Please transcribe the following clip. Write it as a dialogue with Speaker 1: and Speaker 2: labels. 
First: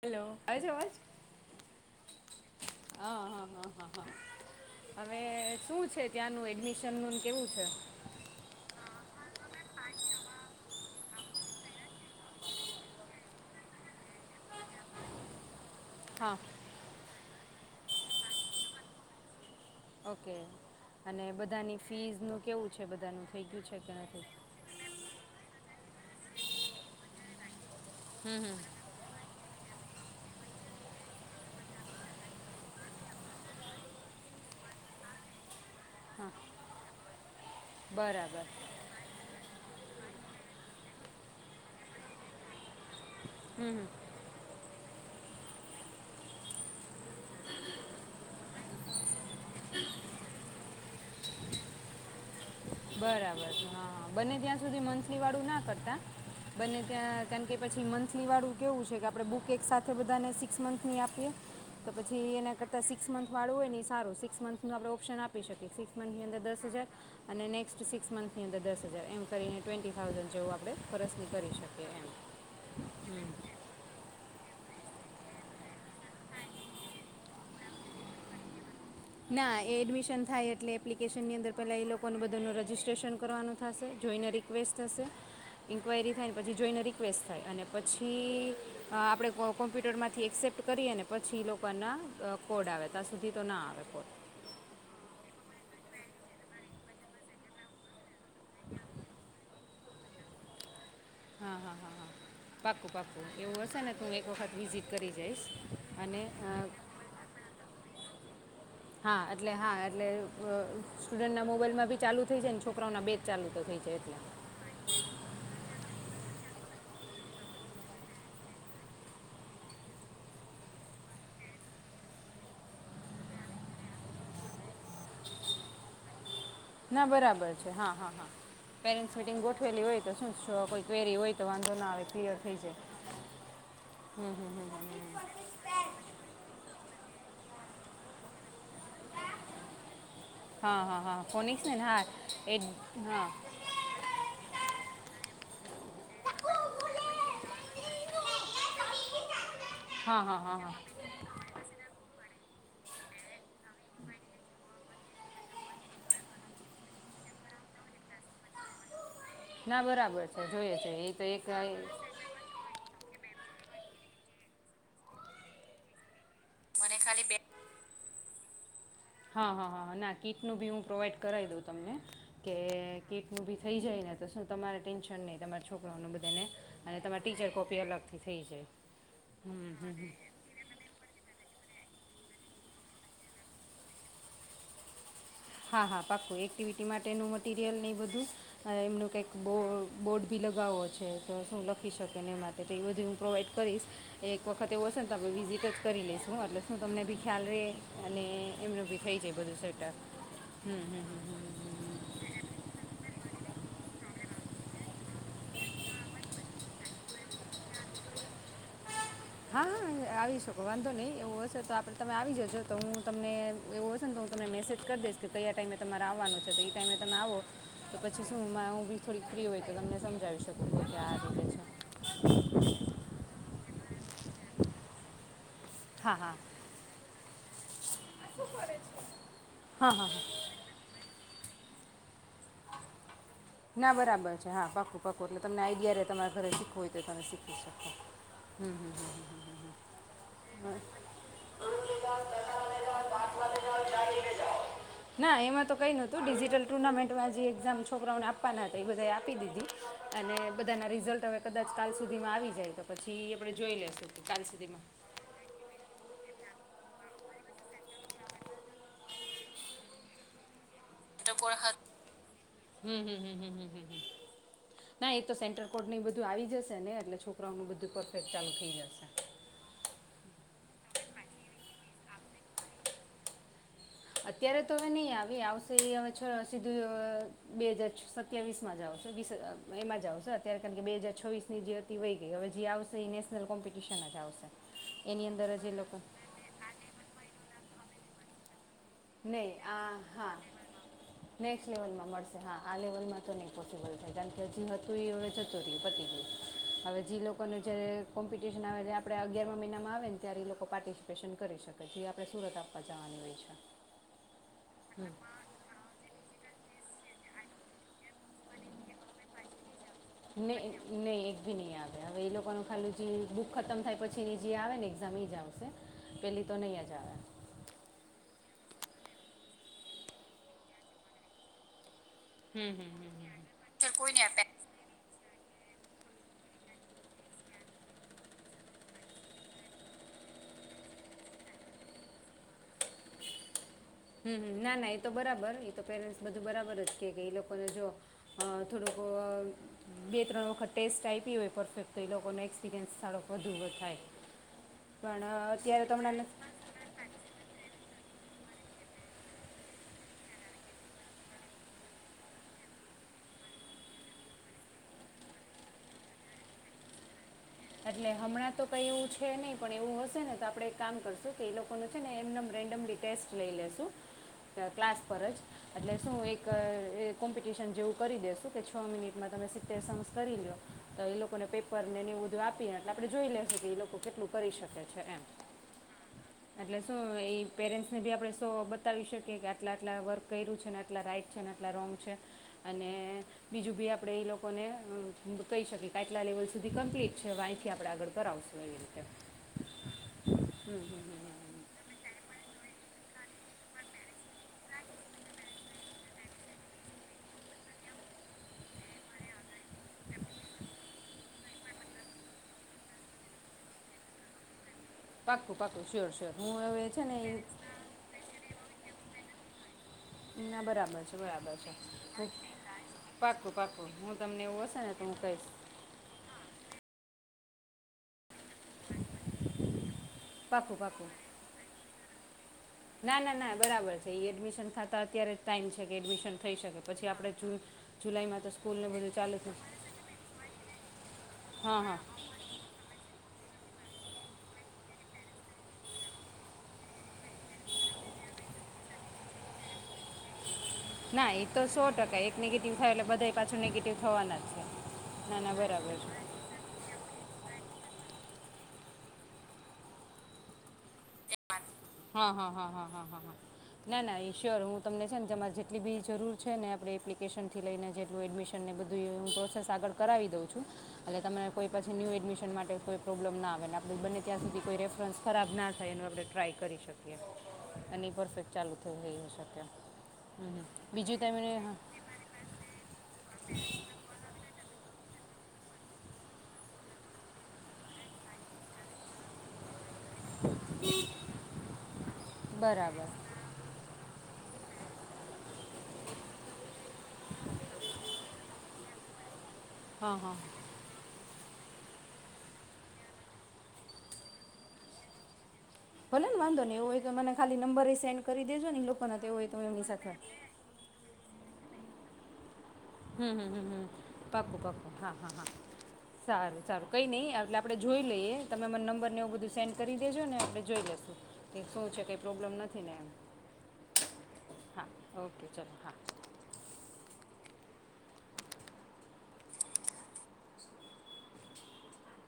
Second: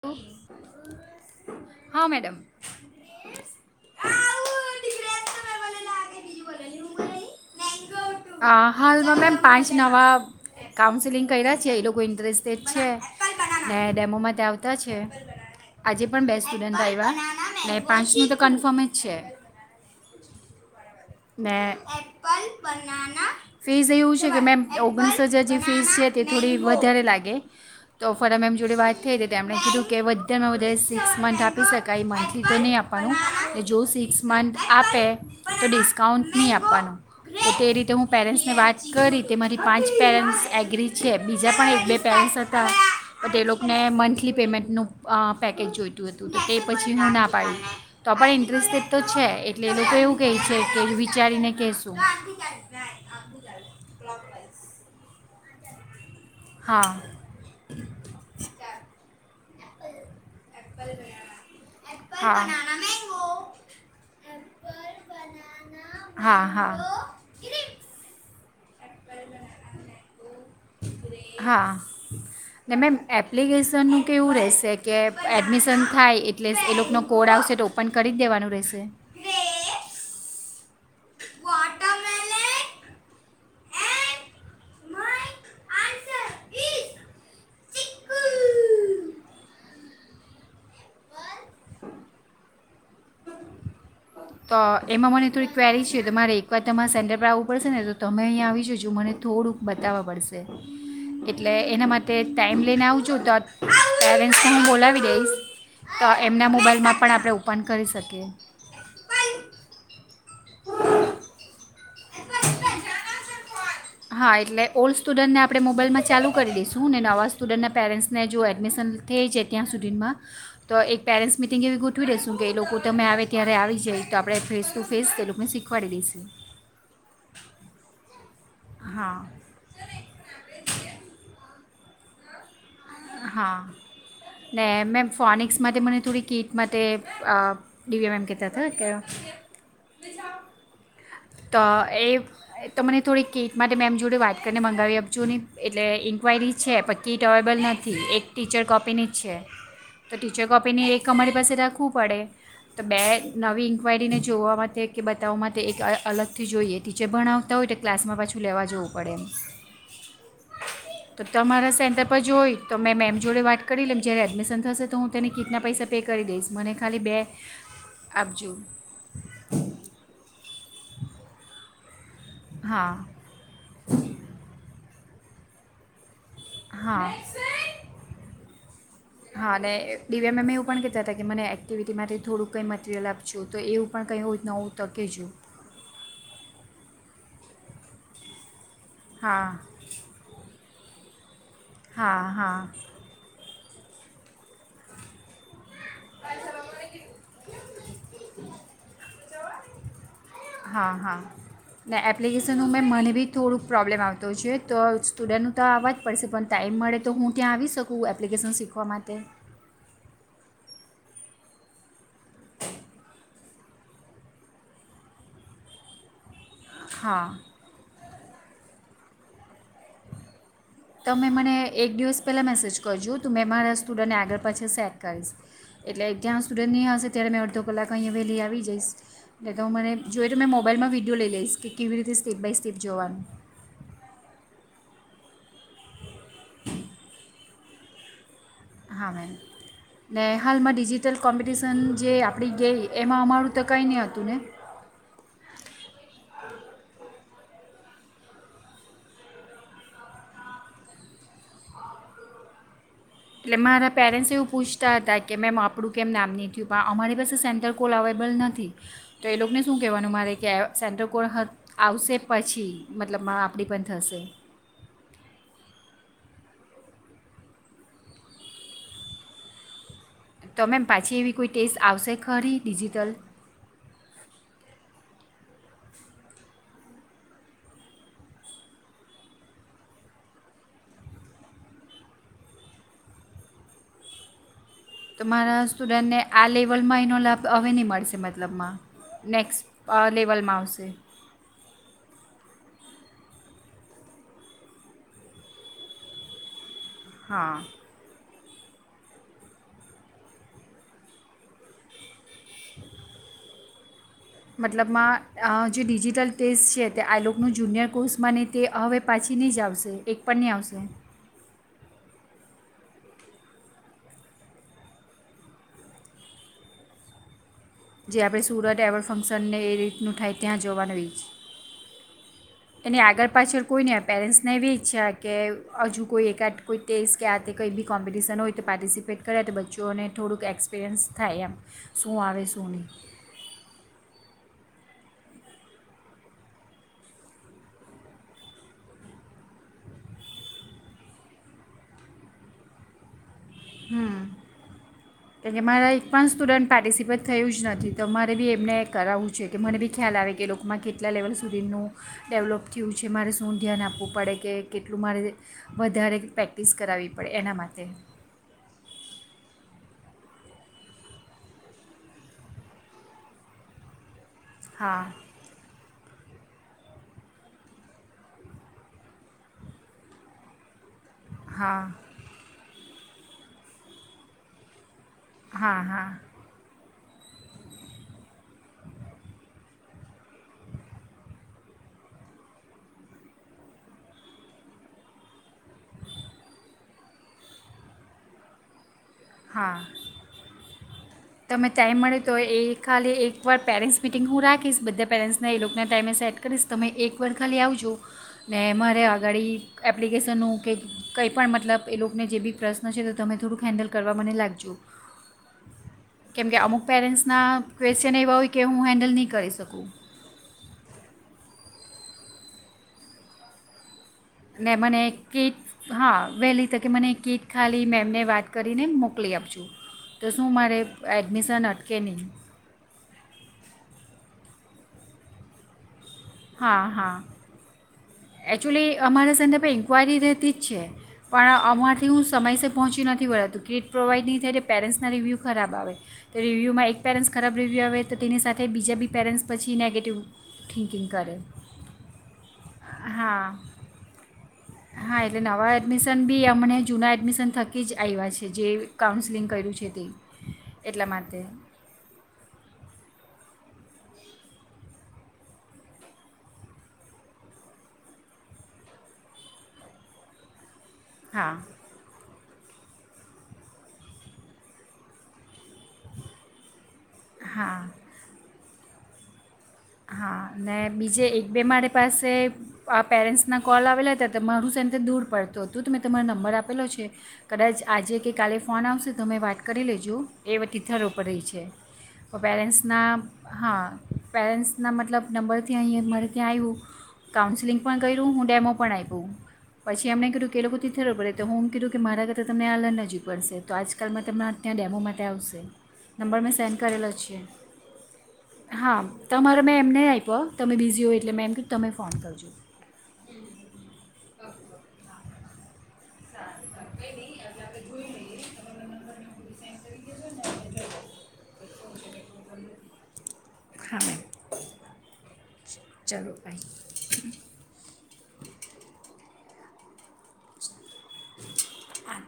Speaker 1: Hello [unintelligible] હ હા
Speaker 2: હા મેડમ
Speaker 1: હા હા હા હવે શું છે, ત્યાંનું એડમિશનનું કેવું છે.
Speaker 2: અ, હાલમાં મેમ પાંચ નવા કાઉન્સેલિંગ કર્યા છે, એ લોકો ઇન્ટરેસ્ટેડ છે, ડેમોમાં ત્યાં [unintelligible] છે. આજે પણ
Speaker 1: હા
Speaker 2: બેસ્ટ સ્ટુડન્ટ આવ્યા. એ પાંચ નું તો કન્ફર્મ જ છે.
Speaker 1: ઓકે અને બધાની ફીઝનું કેવું છે બધાનું થઈ ગયું છે
Speaker 2: ફીસ એવું.
Speaker 1: નથી
Speaker 2: છે કે મે ઓગણીસ હજાર જે. ફીસ છે, તે થોડી વધારે લાગે. તો
Speaker 1: હમ હમ
Speaker 2: ફરામેમ જોડે વાત થઈ હતી તો તેમણે કીધું. કે વધારેમાં વધારે સિક્સ મંથ આપી શકાય મંથલી તો નહીં આપવાનું જો સિક્સ મંથ આપે તો ડિસ કાઉન્ટ નહીં આપવાનો તો તે રીતે હું
Speaker 1: બરાબર
Speaker 2: પેરેન્ટ્સને વાત કરી તે મારી પાંચ [unintelligible] એગ્રી છે, બીજા પણ એક બે [unintelligible] હતા. તે લોકોને મંથલી પેમેન્ટનું. પેકેજ જોઈતું હતું તો તે પછી હું ના પાડું તો પણ ઇન્ટરેસ્ટેડ તો છે, એટલે એ લોકો એવું કહે છે. તેલ વિચારીને કહેશું.
Speaker 1: બરાબર હ બંને ત્યાં સુધી મંથલી વાળું ના કરતા. બને
Speaker 2: હા
Speaker 1: ત્યાં કારણ કે પછી મંથલી વાળું કેવું છે, કે આપડે બુક એક સાથે બધાને સિક્સ મંથની આપીએ તો પછી
Speaker 2: હા.
Speaker 1: એના કરતાં સિક્સ મંથ વાળું હોય એ સારું સિક્સ મંથનું આપણે ઓપ્શન આપી શકીએ સિક્સ મંથની અંદર
Speaker 2: હા,
Speaker 1: દસ
Speaker 2: હા.
Speaker 1: હજાર. ને નેક્સ્ટ સિક્સ મંથની અંદર દસ હજાર એમ કરીને ટ્વેન્ટી થાઉઝન્ડ. જેવું આપણે ફરસની કરી શકીએ એમ
Speaker 2: હા મેમ એપ્લિકેશન નું કેવું રેશે? એટલે કે એડમિશન થાય એટલે એ લોકોનો કોડ આવશે તો ઓપન કરી જ દેવાનું રહેશે.
Speaker 1: ના એ એડમિશન થાય એટલે એપ્લિકેશનની અંદર પહેલા એ લોકોને બધાનું રજીસ્ટ્રેશન કરવાનું થશે જોઈને રિક્વેસ્ટ. થશે ઇન્ક્વાયરી થાય ને પછી જોઈને રિક્વેસ્ટ થાય અને પછી આપણે કો કોમ્પ્યુટરમાંથી એક્સેપ્ટ કરીએ ને પછી એ લોકોના કોડ આવે ત્યાં સુધી તો ના આવે. કોડ
Speaker 2: તો એમાં મને થોડી ક્વેરી છે, તો મારે એકવાર તમારે સેન્ટલ પર આવવું પડશે ને તો તમે અહીંયા આવી જજો મને થોડુંક બતાવવા પડશે. એટલે
Speaker 1: હા હા
Speaker 2: એના
Speaker 1: હા હા
Speaker 2: માટે ટાઈમ લઈને
Speaker 1: પાક્કું
Speaker 2: [unintelligible] તો
Speaker 1: પાક્કું એવું હશે ને તો એક
Speaker 2: [unintelligible]
Speaker 1: વખત
Speaker 2: હું
Speaker 1: વિઝિટ
Speaker 2: બોલાવી
Speaker 1: કરી
Speaker 2: દઈશ
Speaker 1: જઈશ
Speaker 2: તો
Speaker 1: અને
Speaker 2: એમના
Speaker 1: અ,
Speaker 2: મોબાઈલમાં પણ આપણે ઓપન કરી શકીએ.
Speaker 1: હા એટલે હા એટલે અ સ્ટુડન્ટના મોબાઈલમાં બી ચાલુ થઈ જાય ને છોકરાઓના બેજ ચાલુ તો થઈ જાય.
Speaker 2: હા એટલે ઓલ્ડ સ્ટુડન્ટને આપણે મોબાઈલમાં. ચાલુ કરી દઈશું ને નવા સ્ટુડન્ટના પેરેન્ટ્સને જો એડમિશન થઈ છે, ત્યાં સુધીમાં તો એક [unintelligible] મિટિંગ એવી ગોઠવી દઈશું કે એ લોકો તમે આવે ત્યારે આવી જાય તો આપણે ફેસ ટુ ફેસ એ લોકોને શીખવાડી દઈશું.
Speaker 1: ના બરાબર છે, હા, હા, હા.
Speaker 2: હા
Speaker 1: પેરેન્ટસ મીટિંગ ગોઠવેલી હોય તો શું કોઈ કવેરી હોય તો વાંધો હા એ ક્લિયર થઈ જાય.
Speaker 2: હા ને મેમ ફોનિક્સ માટે મને થોડી કીટ માટે અ દિવ્યા મેમ કેતા. કે
Speaker 1: હા હા હા ફોનિક્સ
Speaker 2: તો
Speaker 1: ને ને હા
Speaker 2: એ
Speaker 1: એ
Speaker 2: તો મને
Speaker 1: હા
Speaker 2: થોડીક કેક માટે મેમ જોડે વાત કરીને મંગાવી આપજો એટલે ઇન્કવાયરી છે પણ કીટ અવેલેબલ નથી એક ટીચર કોપીની જ છે. તો
Speaker 1: હા હા
Speaker 2: ટીચર
Speaker 1: હા હા
Speaker 2: કોપીની એક અમારી પાસે રાખવું પડે. તો બે નવી ઇન્ક્વાયરીને જોવા માટે કે બતાવવા માટે એક અલગથી જોઈએ ટીચર ભણાવતા હોય તો ક્લાસમાં પાછું લેવા જવું પડે
Speaker 1: ના બરાબર છે જોઈએ છે એ
Speaker 2: તો
Speaker 1: એક
Speaker 2: તમારા સેન્ટર પર જોય તો મે મેમ જોડે વાત કરી લેમ જ્યારે એડમિશન થશે તો હું તેને કીટ પૈસા પે કરી દઈશ. મને- ખાલી બે આપજો
Speaker 1: હા, હા, હા હા ના કીટ નું બી હું પ્રોવાઈડ કરાવી દઉં તમને. કે
Speaker 2: હા
Speaker 1: કીટ નું ભી થઈ જાય ને તો શું તમારે ટેન્શ નઈ તમારા છોકરાઓને બ
Speaker 2: હા
Speaker 1: થઈ જાય
Speaker 2: હા ને
Speaker 1: હમ હમ હમ
Speaker 2: ડીવમ અમે એવું પણ કેતા હતા કે મને કેવીટી માટેથી થોડું કંઈ મટરિયલ આપજો તો એવું પણ કંઈ નવું તો કેજો.
Speaker 1: હા હા પાકું એક્ટિવિટી માટેનું મટીરિયલ નહી બધું હ એમનું કંઈક
Speaker 2: હા
Speaker 1: બો બોર્ડ બી લગાવો છે. તો શું લખી
Speaker 2: હા
Speaker 1: શકેને એ
Speaker 2: હા
Speaker 1: માટે તો એ બધી હું પ્રોવાઈડ કરીશ એક વખત એવ હશે ને તો તમે વિઝિટ જ કરી લઈેશું એટલે શું તમને બી ખ્યાલ રહે અને એમનો બી થઈ જ સેટ.
Speaker 2: હા હા ને એપ્લિકેશન હું મેં મને બી થોડુંક પ્રોબ્લેમ આવતો હો છે તો સ્ટુડન્ટનું તો આવવા જ પડશે પણ ટાઈમ મળે તો હું ત્યાં આવી શકું એપ્લિકેશન શીખવા માટે.
Speaker 1: હા હા આવી શકો વાંધો નહી એવો હશે તો આપડે તમે આવી જજો તો હું તમને એવું હશે ને તો હું તમને મેસેજ કરી દઈશ કે કયા ટાઈમે તમારે આવવાનું. તો ઈ ટાઈમે તમે
Speaker 2: હા
Speaker 1: આવો તો પ છી એશું એમાં બી થોડીક ફ્રી હોય તો તમને સમજાવીશ.
Speaker 2: તમેં મને એક દિવસ પહેલાં મેસેજ કરજો તું મેં મારા સ્ટુડન્ટને આગળ પાછળ સેક કરીશ. એટલે
Speaker 1: હા હા
Speaker 2: ત્યાં સ્ટુડન્ટ ની હશે ત્યારે મે કલાક અહીંયા વહેલી આવી જઈશ એટલે હું
Speaker 1: હા
Speaker 2: મને
Speaker 1: હા
Speaker 2: જોઈએ
Speaker 1: હા.
Speaker 2: તો મેં મોબાઈલમાં વિડી વિડયો લઈ લઈશ કેવી રીતે સ્ટેપ બાય સ્ટેપ જોવાનું
Speaker 1: ના બરાબર છે હા પાક્કું પાકું એટલે તમને આઈડિયા તમારા ઘરે શીખવું હોય તો તમે શીખી શકાય
Speaker 2: હા મેમ ને હાલમાં ડિજિટલ કોમ્પિટિશન જે આપણી ગઈ એમાં અમારું તો કાંઈ નહી હતું ને
Speaker 1: ના એમાં તો કંઈ નહોતું ડિજિટલ ટુર્નામેન્ટમાં જે એક્ઝામ છોકરા ના આપે આપવાના હતા એ બધાએ આપી દીધી અને બધાના રિઝલ્ટ હવે કદાચ કાલ સુધીમાં આવી જાય તો પછી આપણે
Speaker 2: એટલે
Speaker 1: જોઈ
Speaker 2: મારા
Speaker 1: લેશું કે
Speaker 2: પેરેન્ટ્સ
Speaker 1: કાલ
Speaker 2: એવું
Speaker 1: સુધીમાં
Speaker 2: પૂછતા હતા કે મેમ આપણું કેમ ના આપૂય અમારી પાસે સેન્ટર કોલ અવેલેબલ નથી તો એ લોકોને શું કહેવાનું મારે કે સેન્ટ્રોકોણ આવશે પછી
Speaker 1: હમ હમ
Speaker 2: મતલબ
Speaker 1: હમ હમ
Speaker 2: આપણી પણ થશે
Speaker 1: ના એ તો સેન્ટર કોડ ને એ બધું આવી જશે ને એટલે છોકરાઓનું બધું પરફેક્ટ ચાલુ થઈ જશે
Speaker 2: તો મેમ પાછી એવી કોઈ ટેસ્ટ આવશે ખરી ડિજિટલ
Speaker 1: અત્યારે તો હવે નહી આવી આવશે એ હવે સીધું બે હજર સત્યાવીસ માં જ આવશે એમાં જ આવશે અત્યારે કારણ કે બે હાજર છોવીસ ની જે હતી વય ગઈ હવે જે આવશે એ નેશનલ કોમ્પિટિશન જ આવશે એની અંદર
Speaker 2: તોરા
Speaker 1: જ એ લોકો
Speaker 2: સ્ટુડન્ટને આ લેવલમાં એનો લાભ હવે નહી મળે અ મતલબમાં
Speaker 1: નહીં
Speaker 2: નેક્સ્ટ
Speaker 1: આ હા
Speaker 2: લેવલમાં આવશે
Speaker 1: નેક્સ્ટ લેવલમાં મળશે હા આ લેવલમાં તો નહીં પોસિબલ થાય કારણ કે હજી હતું એ હવે જતું રહ પતિ ગયું હવે જે લોકોને
Speaker 2: હા
Speaker 1: જ્યારે કોમ્પિટિશન આવે એટલે આપણે અગિયારમા મહિનામાં આવે ને ત્યારે એ લોકો પાર્ટિસિપેશન કરી શકે જે આપણે સુરત આપવા જવાની હોય છે
Speaker 2: મતલબમાં જે ડિજીિટલ ટે છે તે આ લો ન જુનિયર કોર્સમાં તે હવે પાછી નહી જ આવશે એક પણ
Speaker 1: ન
Speaker 2: નહીં આવશે
Speaker 1: નહી એક ભી નહી આવે હવે એ લોકોનું ખાલીું જે બુક ખતમ થાય પછીની જે આવે ને એક્ઝામ એ જ આવશે પેલી તો નહીં જ જ આવે
Speaker 2: જે આપણે સુરત એવોર્ડ ફંક્શનને એ રીતનું થાય ત્યાં જોવાનું છે એની આગળ પાછળ કોઈ
Speaker 1: તો
Speaker 2: ન
Speaker 1: કોઈને
Speaker 2: પેરેન્ટ્સ
Speaker 1: આપે
Speaker 2: ને એવી ઈચ્છ કે હજુ કોઈ એકાદ કોઈ તેઇસ કે આ તે કંઈ બી કોમ્પિટિશન હોય તો પાર્ટિસિપેટ કરે તો બચ્ચોને થોડુંક એક્સપિરિયન્સ થાય એમ શું આવે શું નહીં
Speaker 1: હમ ના ના એ તો બરાબર એ તો પેરેન્ટ્સ બધું બરાબર જ કે એ લોકોને જો થોડોક બે ત્રણ વખત ટેસ્ટ આપી હોય પરફેક્ટ તો એ લોકોનો એક્સપિરિયન્સ સારો વધુ થાય
Speaker 2: હમ
Speaker 1: પણ
Speaker 2: કે
Speaker 1: અ,
Speaker 2: કે
Speaker 1: અત્યારે
Speaker 2: મારા
Speaker 1: તો
Speaker 2: એક
Speaker 1: હમણાં
Speaker 2: પણ
Speaker 1: ન-
Speaker 2: સ્ટુડન્ટ પાર્ટિસિપેટ થયું જ નથી તો મારે બી એમને કરાવવું છે કે મને બી ખ્યાલ આવે કે લોકોમાં કેટલા લેવલ સુધીનું ડેવલોપ થયું છે મારે શું ધ્યાન આપવું પડે કે કેટલું મારે વધારે પ્રેક્ટિસ કરાવવી પડે એના માટે
Speaker 1: એટલે હમણાં તો કંઈ એવું છે નહીં પણ એવું હશે ને તો આપણે એક કામ કરશું કે એ લોકોનું છે ને એમનેમ રેન્ડમલી ટેસ્ટ લઈ લેશું
Speaker 2: હા
Speaker 1: ક્લાસ પર જ એટલે શું એક એ કોમ્પિટિશન જેવું કરી દેસું કે છ મિનિટમાં તમે સિત્તેર સોંગસ કરી લો તો એ લોકો ને
Speaker 2: હા
Speaker 1: પેપર ને ને વધધું આપે એટલે આપે જોઈ લેશું કે લોકો કેટલું કરી શકે છે એમ
Speaker 2: હા હા
Speaker 1: એટલે તો એ પેરેન્ટ્સને બી આપણે શો બતાવી શકીએ કે આટલા આટલા વર્ક કર્યું છે ને આટલા રાઈટ છે ને આટલા રોંગ છે અને બીજું બી આપણે ઈ લોકોને કહી શકીએ કે આટલા લેવલ સુધી કમ્પ્લીટ છે અવે આયથી આપણે આગળ કરાવશું એવી રીતે.
Speaker 2: હા તમે ટાઈમ મળે તોય એ ખાલી એકવાર પેરેન્ટ્સ મિટિંગ હું રાખીશ બધા પેરેન્ટ્સને એ લોકોન ટાઈમે સેટ કરીશ તમે એકવાર ખાલી આવજો ને મારે આગાડી એપ્લિકેશનોનું કે કંઈ પણ મતલબ એ લોકોને જે બી પ્રશ્ન છે તો તમે થોડુંક હેન્ડલ કરવા મને લાગજો.
Speaker 1: પાકું પાકું.
Speaker 2: કેમ કે અમુક પેરેન્ટ્સના ક્વેસ્ચન એવા હોય કે હું હેન્ડલ નહીં કરી શકું.
Speaker 1: ના બરાબર છે બરાબર છે પાકું પાકું.
Speaker 2: ને મને કેય હા વહેલી તકે મને કેક ખાલી મેમને વાત કરીને મોકલી આપશું તો શું
Speaker 1: પાક્કું
Speaker 2: મારે
Speaker 1: પાક્કું
Speaker 2: એડમિશન અટકે નહીં.
Speaker 1: થાતા અત્યારે ટાઈમ છે. એડમિશન થઈ શકે પછી આપણે જૂ જુલા
Speaker 2: એક્ચુલી અમારા સંદર્ભે ઇન્ક્વાયરી રહેતી જ છે પણ
Speaker 1: હા હા
Speaker 2: અમારથી હું સમયસર પહોંચી નથ નથી વળાતું કિટ પ્રોવાઈડ નહીં થાય તો પેરેન્ટ્સના રિવ્યૂ ખરાબ આવે તો રિવ્યૂમાં એક પેરેન્ટ્સ ખરાબ રિવ્યુ આવે તો તેની સાથે બીજા બી પેરેન્ટ્સ પછી નેગેટિવ થિંકિંગ
Speaker 1: ના
Speaker 2: કરે
Speaker 1: એ તો સો ટકા એક નેગેટિવ થાય એટલે
Speaker 2: હા
Speaker 1: બધાએ પાછો નેગેટિવ થવાના જ. છે
Speaker 2: હા
Speaker 1: ના
Speaker 2: એટલે
Speaker 1: ના
Speaker 2: નવા
Speaker 1: બરાબર છે
Speaker 2: એડમિશન બી અમને જૂના એડમિશન થત કી જ આવ્યા છે જે કાઉન્સલિંગ કર્યું છે તે એટલા માટે.
Speaker 1: હ હ હ હ હ ના ના શ્યોર ઈ હું તમને છે ને તમાર જેટલી બી જરૂર છે ને આપડે એપ્લિકેશનથી લઈને જેટલું એડમિશન બધુંય હું પ્રોસેસ આગળ કરાવી દઉં છું એટલે તમને
Speaker 2: હા
Speaker 1: કોઈ પછી ન્યૂ એડમિસન માટે કોઈ પ્રોબ્લમ ના આવે અને આપણે બંને ત્યાં સુધી કોઈ રેફરન્સ ખરાબ ના થાય એનું આપણે ટ્રાય કરી શકે
Speaker 2: હા
Speaker 1: અને ઈ પરફેક્ટ ચાલુ [unintelligible] હોય શકે
Speaker 2: હા
Speaker 1: હમ, હમ.
Speaker 2: ને
Speaker 1: બીજું
Speaker 2: બીજે એક
Speaker 1: તમે
Speaker 2: બે મારી પાસે આ પેરેન્ટ્સના કોલ આવેલા હતા તો મારું સે દૂર પડતું હતું તો મેં તમારો નંબર આપેલો છે કદાચ આજે કે કાલે ફોન આવશે તમે વાત કરી લેજ જો એ વતી [unintelligible] છે પર પેરેન્ટ્સના
Speaker 1: બરાબર
Speaker 2: હા પેરેન્ટ્સ ના મતલબ નંબરથી અહીં મારે ત્યાં આયવુ કાઉન્સેલિંગ પણ કર્યું હું ડેમો પણ આયપુ. પછી
Speaker 1: હા
Speaker 2: અમને
Speaker 1: હા
Speaker 2: કીધુ કે એ લોકો તીથલ ઉપર રેય તો હું કીધું કે મારા કરતાં તમને આલા નજીક પડશે તો આજકાલમાં તમણા ત્યાં ડેમો માટે આવશે.
Speaker 1: ભલે ને
Speaker 2: નંબર મેં
Speaker 1: વાંધો
Speaker 2: સેન્ડ
Speaker 1: નહીં એવું હોય
Speaker 2: કરેલો
Speaker 1: તો
Speaker 2: જ
Speaker 1: મને
Speaker 2: છે
Speaker 1: ખાલી નંબર સેન્ડ કરી દેજોને ઈ
Speaker 2: હા
Speaker 1: લોકોને હાથે હું તો
Speaker 2: તમારો
Speaker 1: હું
Speaker 2: મેં
Speaker 1: એમની સાથે
Speaker 2: એમનેય આપયો તમે બીઝી હોય એટલે મે એમ તમે ફોન કરજો.
Speaker 1: હહહહ પાકું પાકું હા હા હા. સારું ચાલો કંઈ નહી એટલે આપડે જોઈ લઈએ તમે મરા નંબરને એવું બધું સેન્ડ કરી દેજો ને આપડે જોઈ લેશુ. શું છે કંઈ પ્રોબ્લેમ નથી ને એમ
Speaker 2: ખણ
Speaker 1: હા ઓકે ચલો હા
Speaker 2: ચલો બાઈ. આન.